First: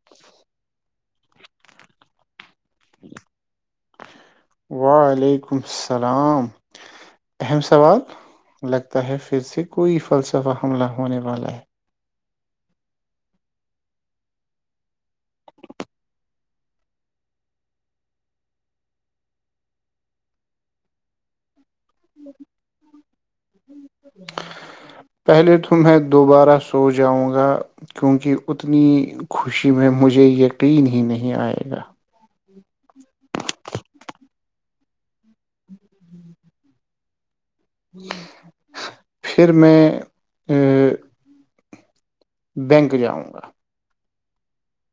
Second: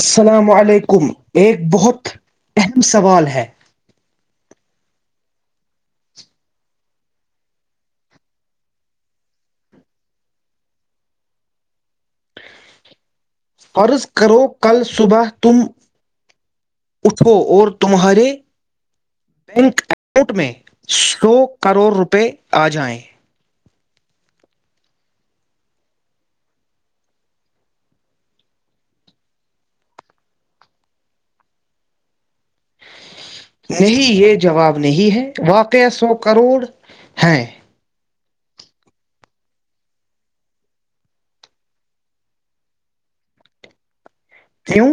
السلام علیکم ایک بہت اہم سوال ہے وعلیکم السلام اہم سوال لگتا ہے پھر سے کوئی فلسفہ حملہ ہونے والا ہے قرض کرو کل صبح تم اٹھو اور تمہارے بینک اکاؤنٹ میں سو کروڑ روپے آ جائیں پہلے تو میں دوبارہ سو جاؤں گا کیونکہ اتنی خوشی میں مجھے یقین ہی نہیں آئے گا نہیں یہ جواب نہیں ہے واقع سو کروڑ ہے پھر میں یہ بینک جاؤں گا کیوں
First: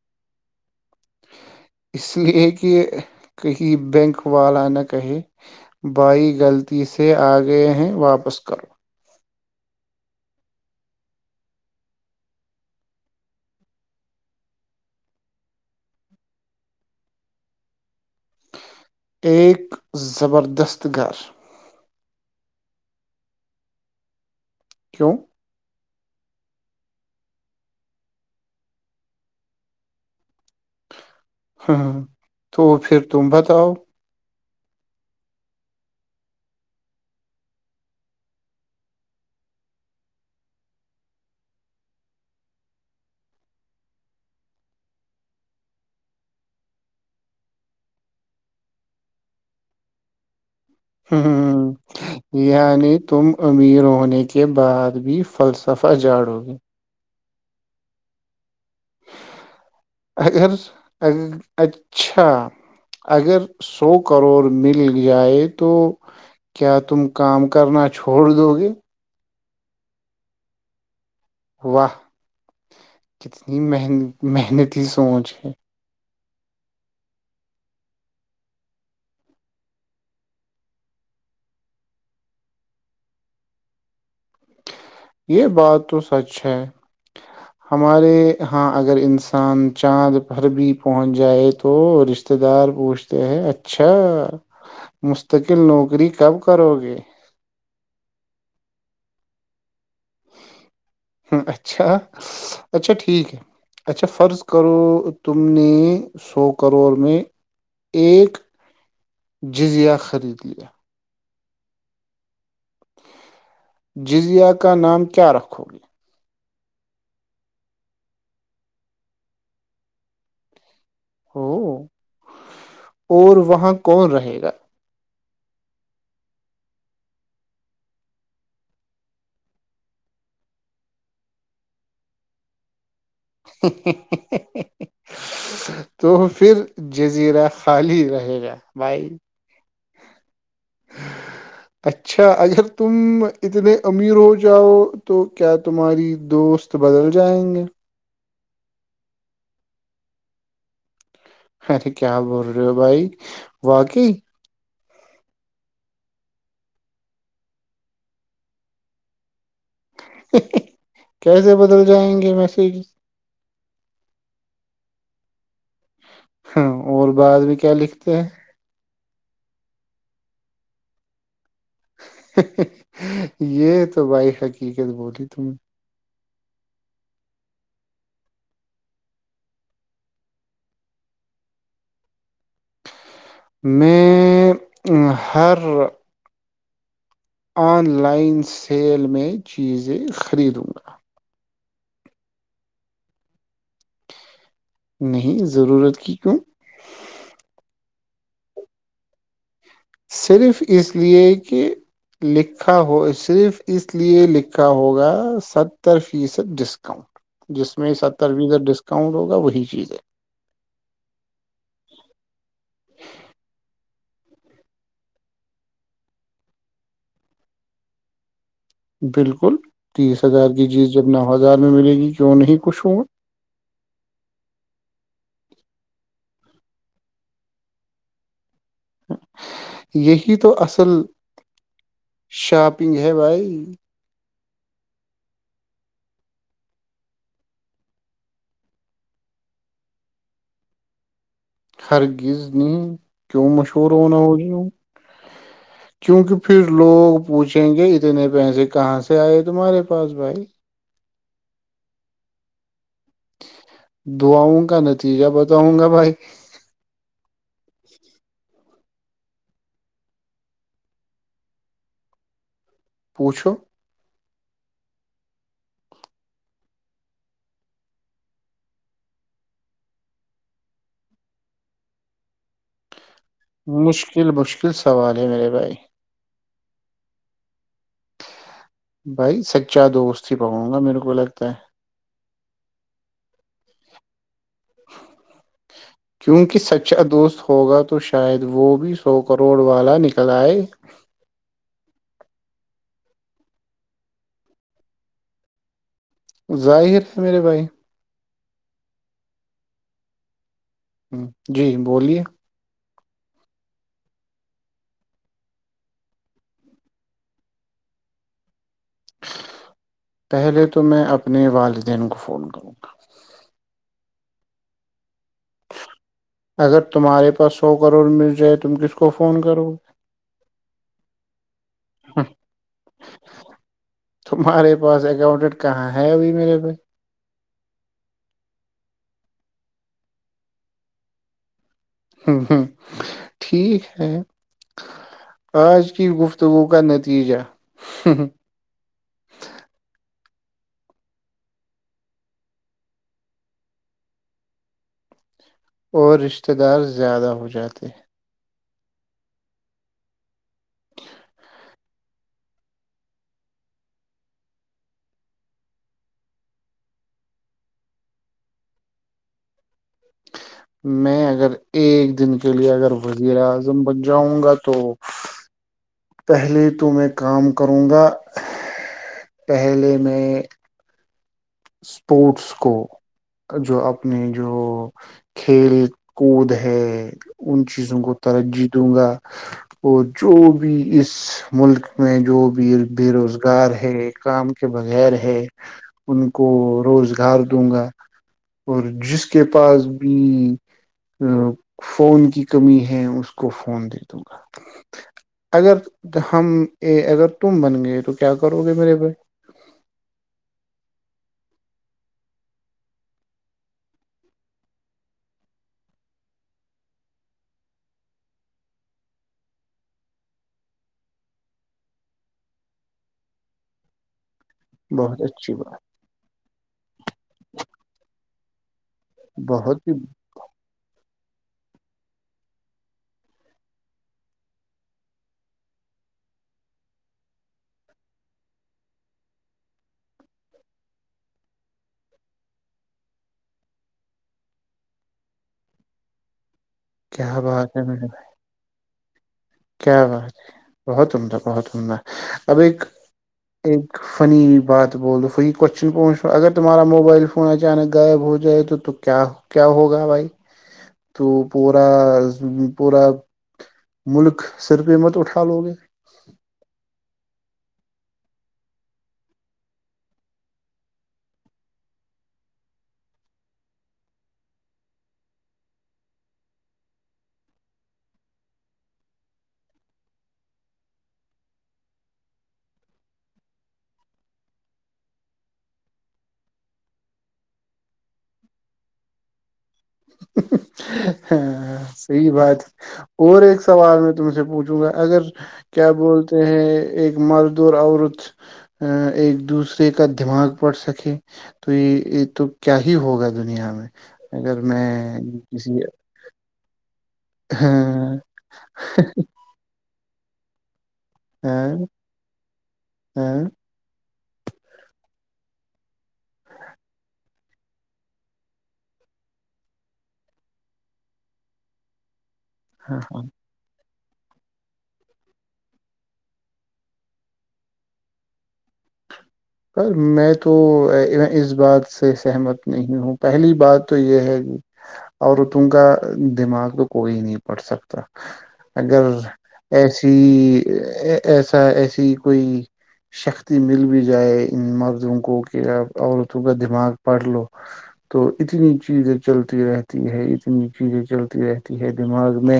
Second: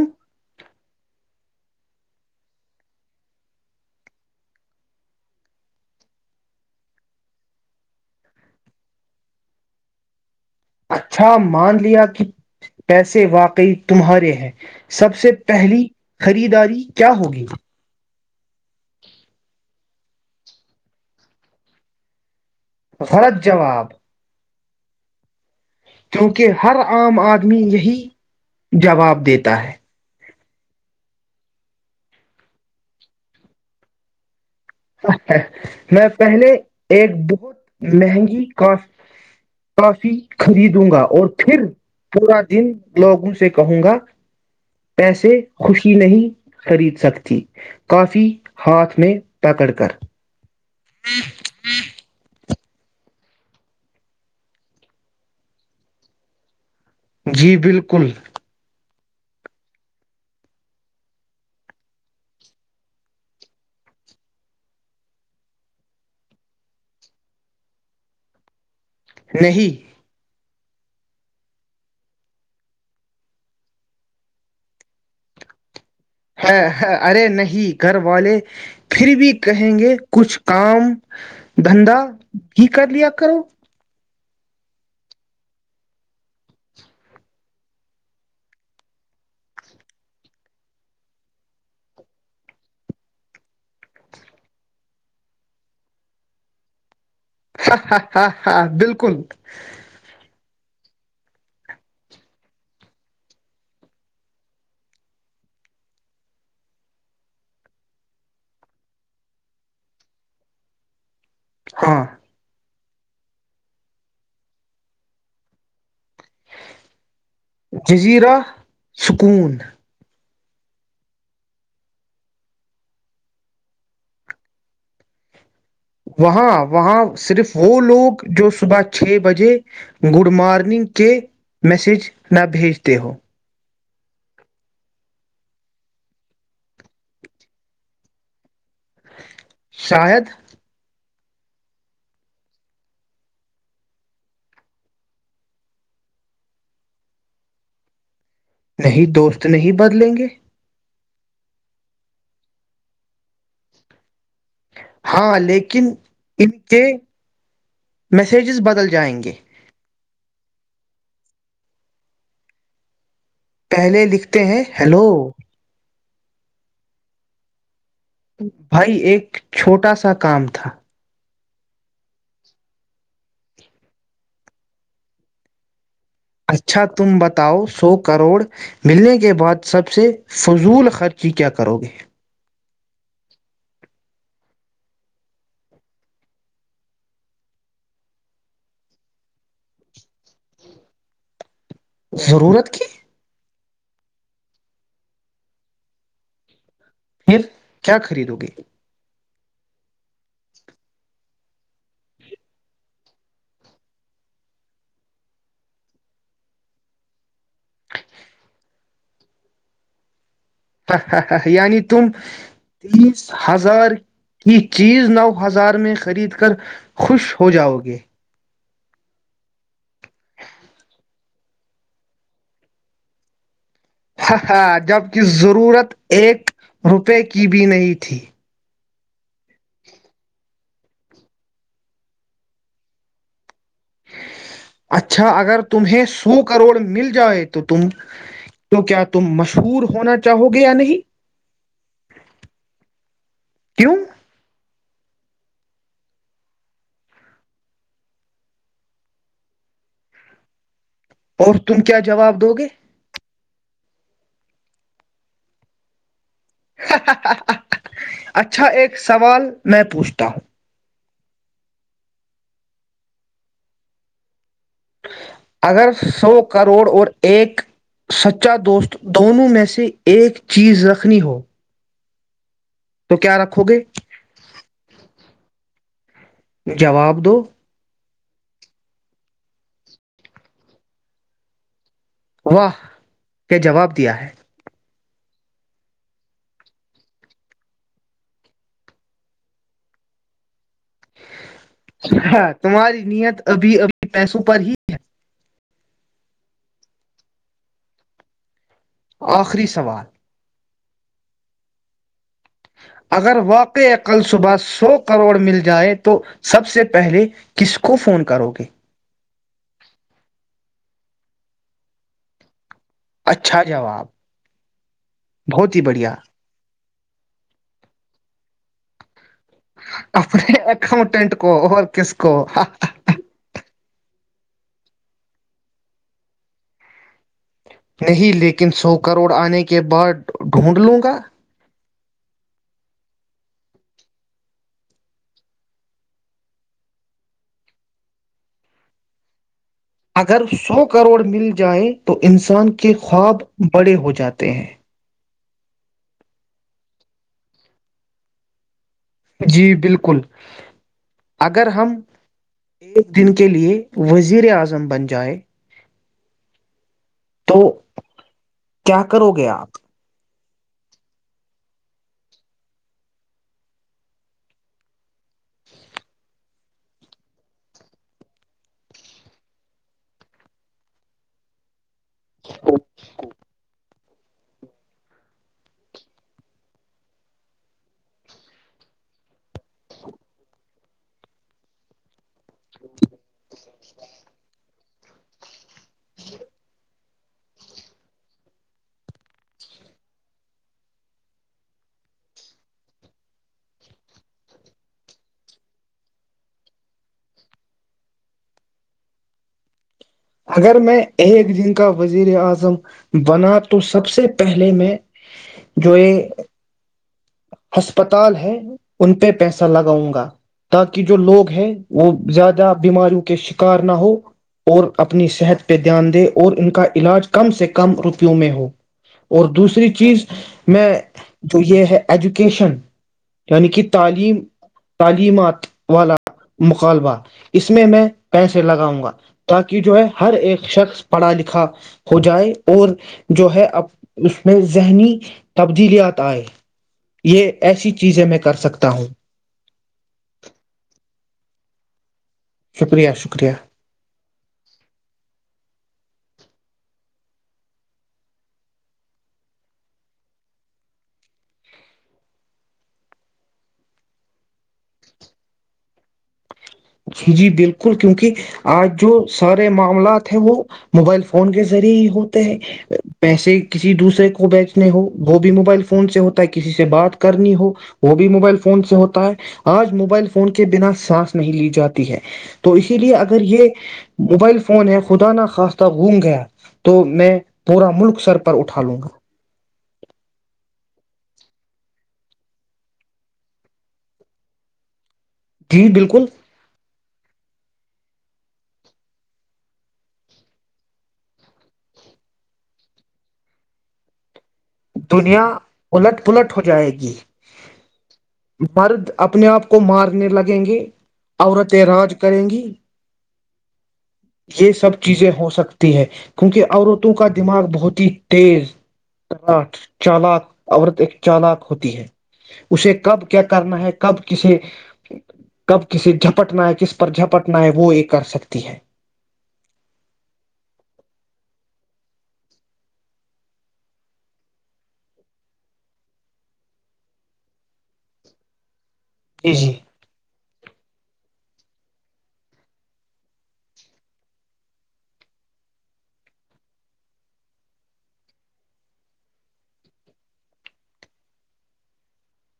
اس لیے کہ کہیں بینک والا نہ کہے بھائی غلطی سے آ گئے ہیں واپس کرو اچھا مان لیا کہ پیسے واقعی تمہارے ہیں سب سے پہلی خریداری کیا ہوگی ایک زبردست گھر غلط جواب کیوں کیونکہ ہر عام آدمی یہی جواب دیتا ہے ہاں تو پھر تم بتاؤ ہا ہامیں پہلے ایک بہت مہنگی کاف کافی خریدوں گا اور پھر پورا دن لوگوں سے کہوں گا پیسے خوشی نہیں خرید سکتی کافی ہاتھ میں پکڑ کر ہوں ہوں ہوں یعنی تم امیر ہونے کے بعد بھی فلسفہ جاڑو گے جی بالکل اگر اگر ا چھا اگر سو کروڑ مل جائے تو کیا تم کام کرنا چھوڑ دو گے نہیں واہ کتنی محن محنتی سوچ ہے ہا ہا ہے ارے نہیں گھر والے پھر بھی کہیں گے کچھ کام دھندا ہی کر لیا کرو یہ بات تو سچ ہے ہمارے ہاں اگر انسان چاند پرھر بھی پہنچ جائے تو رشتتے دار پوچھتے ہیں اچھا مستقل نوکری کب کرو گے ہ ہ ہاں ہاں بالکل ہ اچھا اچھا ٹھیک ہے اچھا فرض کرو تم نے سو کروڑ میں ایک جزیا خرید لیا ہاں جزیہ کا نام کیا رکھو گے؟ جزیرہ سکون ہو اور وہاں کون رہے گا وہاں وہاں صرف وہ لوگ جو صبح چھ بجے گڈ مارننگ کے میسج نہ بھیجتے ہو ہا ہا تو پھر جزیرہ خالی رہے گا بھائی شاید اچھا اگر تم اتنے امیر ہو جاؤ تو کیا تمہاری دوست بدل جائیں گے نہیں دوست نہیں بدلیں گے ارے کیا بول رہے ہو بھائی واقعی ہاں لیکن ان کے میسجز بدل جائیں گے ہا ہا کیسے بدل جائیں گے میسج پہلے لکھتے ہیں ہیلو ہ اور بعد بھی کیا لکھ بھائی ایک چھوٹا سا کام تھا یہ تو بھائی حقیقت بولی تم اچھا تم بتاؤ سو کروڑ ملنے کے بعد سب سے فضول خرچی کیا کرو گے میں ہر آن لائن سیل میں چیزیں خریدوں گا ضرورت کی نہیں ضرورت کی کیوں پھر کیا خریدو گے؟ صرف اس لیے کہ لکھا ہو صرف اس لیئےے لکھا ہوگا ستر فیصد ڈسکاؤنٹ جس میں ستر فیصد ڈسکاؤنٹ ہوگا وہی چیز ہے ہا ہا یعنی تم تیس ہزار یہ چیز نو ہزار میں خرید کر خوش ہو جاؤ گے بالکل تیس ہزار کی جیز جب نو ہزار میں ملے گی کیوں نہیں خوش ہووں گا ہاں ہاں جبک ضرورت ایک روپے کی بھی نہیں تھی یہی تو اصل شاپنگ ہے بھائی اچھا اگر تمہیں سو کروڑ مل جائے تو تم تو کیا تم مشہور ہونا چاہو گے یا نہیں ہرگز نی کیوں مشہور ہونا ہوگی کیونکہ پھر لوگ پوچھیں گے اتنے پیسے کہاں سے آئے تمہارے پاس بھائی اور تم کیا جواب دو گے دعاؤں کا نتیجہ بتاؤں گا بھائی اچھا ایک سوال میں پوچھتا ہوں پوچو اگر سو کروڑ اور ایک سچا دوست دونوں میں سے ایک چیز رکھنی ہو تو کیا رکھو گے مشکل مشکل سوال ہے میرے بھائی جواب دو بھائی سچا دوست ہی پکوں گا میرے کو لگتا ہے واہ یہ جواب دیا ہے کیونکہ سچا دوست ہوگا تو شاید وہ بھی سو کروڑ والا نکل آئے ہاں تمہاری نیت ابھی ابھی پیسوں پر ہی ہے ظاہر ہے میرے بھائی آخری سوال ہ جی بولیے اگر واقع عقل صبح سو کروڑ مل جائے تو سب سے پہلے کس کو فون کرو گے پہلے تو میں اپنے والدین کو فون کروں اچھا جواب بہت ہی بڑھیا تمہارےاس سو کروڑ مل جائے تم کس کو فون کرو گے؟ اپنے اکاؤنٹینٹ کو اور کس کو ہا ہا ہا تمہارے پاس اکاؤنٹنٹ کہاں ہے ابھی میرے بھائی نہیں لیکن سو کروڑ آنے کے بعد ڈھونڈ لوں گا ہ ہ ٹھیک ہے آج کی گفتگو کا نتیجہ اگر سو کروڑ مل جائ تو انسان کے خواب بڑے ہو جاتے ہیں اور رشتہ دار زیادہ ہو جاتے جی بالکل اگر ہم ایک دن کے لیے وزیر اعظم بن جائیں تو کیا کرو گے آپ میں اگر ایک دن کے لیے اگر وزیر اعظم بن جاؤں گا تو پہلے تو میں کام کروں گا پہلے میں اسپورٹس کو جو اپنے جو کھیل کود ہے ان چیزوں کو ترجیح دوں گا اور جو بھی اس ملک میں جو بھی بے روزگار ہے کام کے بغیر ہے ان روزگار دوں گا اور جس کے پاس بھی فون کی کمی ہے اس کو فون دے دوں گا اگر ہم اگر تم بن گئے تو کیا کرو گے میرے بھائی اگر میں ایک دن کا وزیر اعظم بنا تو سب سے پہلے میں جو یہ ہسپتال ہے ان پہ پیسہ لگاؤں گا تاکہ جو لوگ ہے وہ زیادہ بیماریوں کے شکار نہ ہو اور بہت اپنی اچھی صحت پہ بات دھیان دے اور ان کا علاج کم سے کم رک کیوں میں ہو اور بہت دوسری ہی چیز میں جو یہ ہے ایجوکیشن یعنی کہ تعلیم تعلیمات والا مقالبہ اس میں میں پیسے لگاؤں گا تاکہ جو ہے ہر ایک شخص پڑھا لکھا ہو جائے اور جو ہے اس میں ذہنی تبدیلیات آئے کیا یہ بات ہے ایسی میرے چیزیں میں کر سکتا ہوں کیا بات ہے بہت عمدہ بہت عمدہ اب ایک شکریہ شکریہ ایک فنی بات بول دو فی کو نچ اگر تارا موبائل فون اچانک غائب ہو جائے تو تو کیا ہوگا بھائی تو پا پورا ملک صر پ مت اٹھا لو گے جی بالکل کیونکہ آج جو سارے معاملات ہیں وہ موبائل فون کے ذریعے ہی ہوتے ہیں پیسے کسی دوسرے کو بیچنے ہو وہ بھی موبائل فون سے ہوتا ہے کسی سے بات کرنی ہو وہ بھی موبائل فون سے ہوتا ہے آج موبائل فون کے بنا سانس نہیں لی جاتی ہے تو اسی لیے اگر یہ موبائل فون ہے خدا ن خواستہ گوم گیا تو میں پورا ملک سر پر اٹھا لوں گا ہ صحی بات ہے اور ایک سوال میں تم سے پوچھوں گا اگر جی کیا بالکل بولتے ہیں ایک مرد د عورت ایک دوسرے کا دماغ پڑھ سکے تو یہ یہ تو کیا ہی ہوگا دنیا میں اگر میں دنیا کسی الٹ پلٹ ہو جائے گی ہاں مرد اپنے آپ کو مارنے لگیں گے عورتیں ہاں راج کریں گی ہاں یہ سب چیزیں ہوس سکتی ہے کیونکہ عورتوں کا دماغ بہت ہی تیزا چالاک عورت ایک چالک ہوتی ہے اسے ہاں کب کیا کرنا ہے کب کے کب کس جپٹنا ہے کس پر جھپٹنا ہے وہ یہ کر سکتی ہے پر میں تو اس بات سے سہمت نہیں ہوں پہلی بات تو یہ ہے کہ عورتوں کا دماغ تو کوئی نہیں پڑ سکتا اگر جی جی ایسی ایسا ایسی کوئی شکتی مل بھی جائے مردوں کو کہ عورتوں کا دماغ پڑھ لو تو اتنی چیزیں چلتی رہتی ہے اتنی چیزیں چلتی رہتی ہے دماغ میں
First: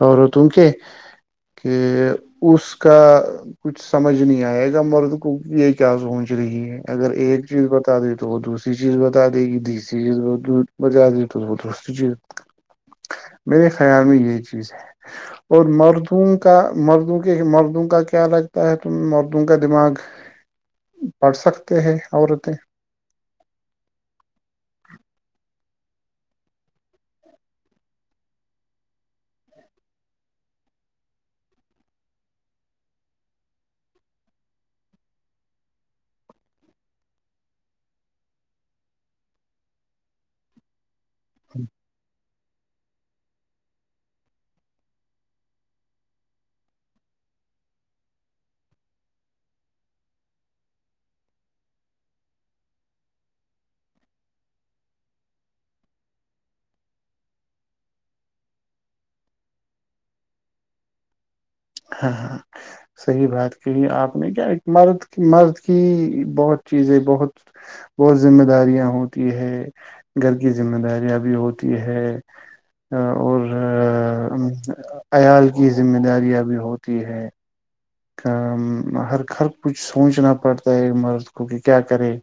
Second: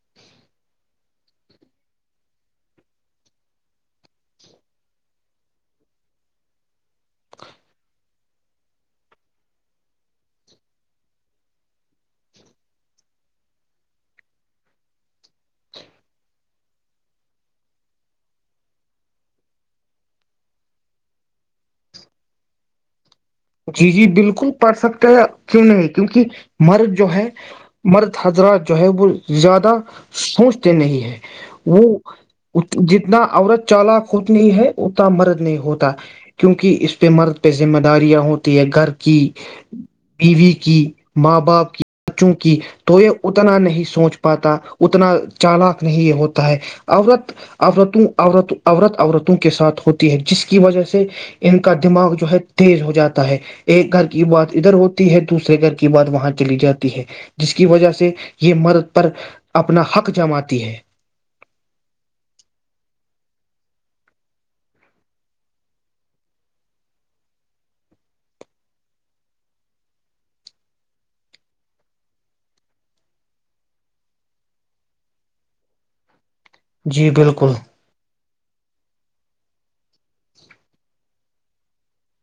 عورتوں کے کہ اس کا کچھ سمجھ نہیں آئے گا مرد کی کیا سوچ رہی ہے اگر ایک چیز بتا دی تو وہ دوسری چیز بتا دے گی تیسری چیز بتا دی تو وہ دوسری چیز گ میرے خیال میں یہ چیز ہے اور مردوں کا مردوں کے مردوں کا کیا لگتا ہے ت مردوں کا دماغ پڑھ سکتے ہیں عورتیں جی جی بالکل پڑھ سکتے ہیں کیوں نہیں کیونکہ مرد جو ہے مرد حضرات جو ہے وہ زیادہ سوچتے نہیں ہے وہ جتنا عورت چالک ہوتی ہے اتنا مرد نہیں ہوتا کیونکہ اس پہ مرد پہ ذمہ داریاں ہوتی ہوتی ہے گھر کی بیوی کی ماں باپ کی چونک تو یہ اتنا نہیں سوچ پاتا اتنا چالاک نہیں یہ ہوتا ہے عورت عورتوں عورت عورت عورتوں کے ساتھ ہوتی ہے جس کی وجہ سے ان کا دماغ جو ہے تیز ہو جاتا ہے ایک گھر کی بات ادھر ہوتی ہے دوسرے گھر کی بات وہاں چلی جاتی ہے جس کی وجہ سے یہ مرد پر اپنا حق جماتی ہے ہاں ہاں صحیح بات کہی آپ نے کیا ایک مرد مرد کی بہت چیزیں بہت بہت ذمہ داریاں ہوتی ہے گھر کی ذمہ داریاں بھی ہوتی ہے اور عیال کی ذمہ داریاں بھی ہوتی جی ہے بالکل [unintelligible] سوچنا پڑتا ہے ایک مرض کوک کیا کرے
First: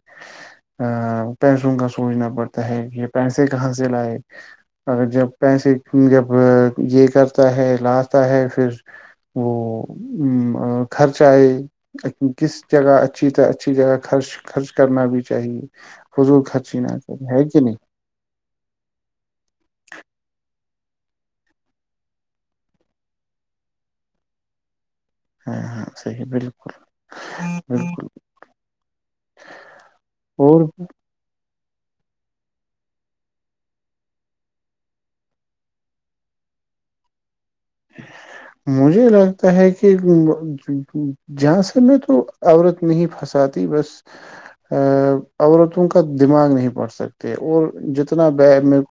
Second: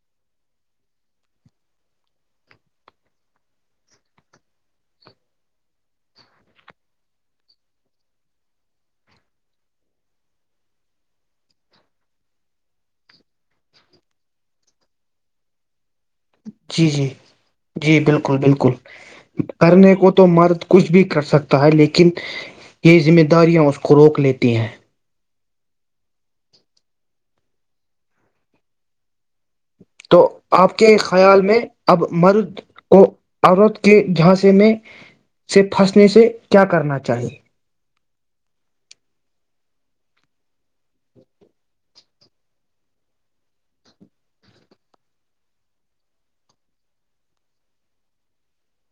ا پیسوں کا سوچنا پڑتا ہے یہ پیسے کہاں سے لائے اگر جب پیسے جب یہ کرتا ہے لاتا ہے پھر وہ خرچ آئے کس جگہ اچھی سے اچھی جگہ خرچ خرچ کرنا بھی چاہیے فضول خرچی جی نہ جی کرے ہے کہ نہیں جی بالکل بالکل کرنے کو تو مرد کچھ بھی کر سکتا ہے لیکن یہ ذمہ داریاں اس کو روک لیتی ہیں ہاں ہاں سحیح بالکل بالکل تو اور آپ کے خیال میں اب مرد کو عورت کے جھانسے میں سے پھنسنے سے کیا کرنا چاہیے مجھے لگتا ہے کہ جہاں سے میں تو عورت نہیں پھنساتی بس ا عورتوں کا دماغ نہیں پڑ سکتے اور جتنا بی میں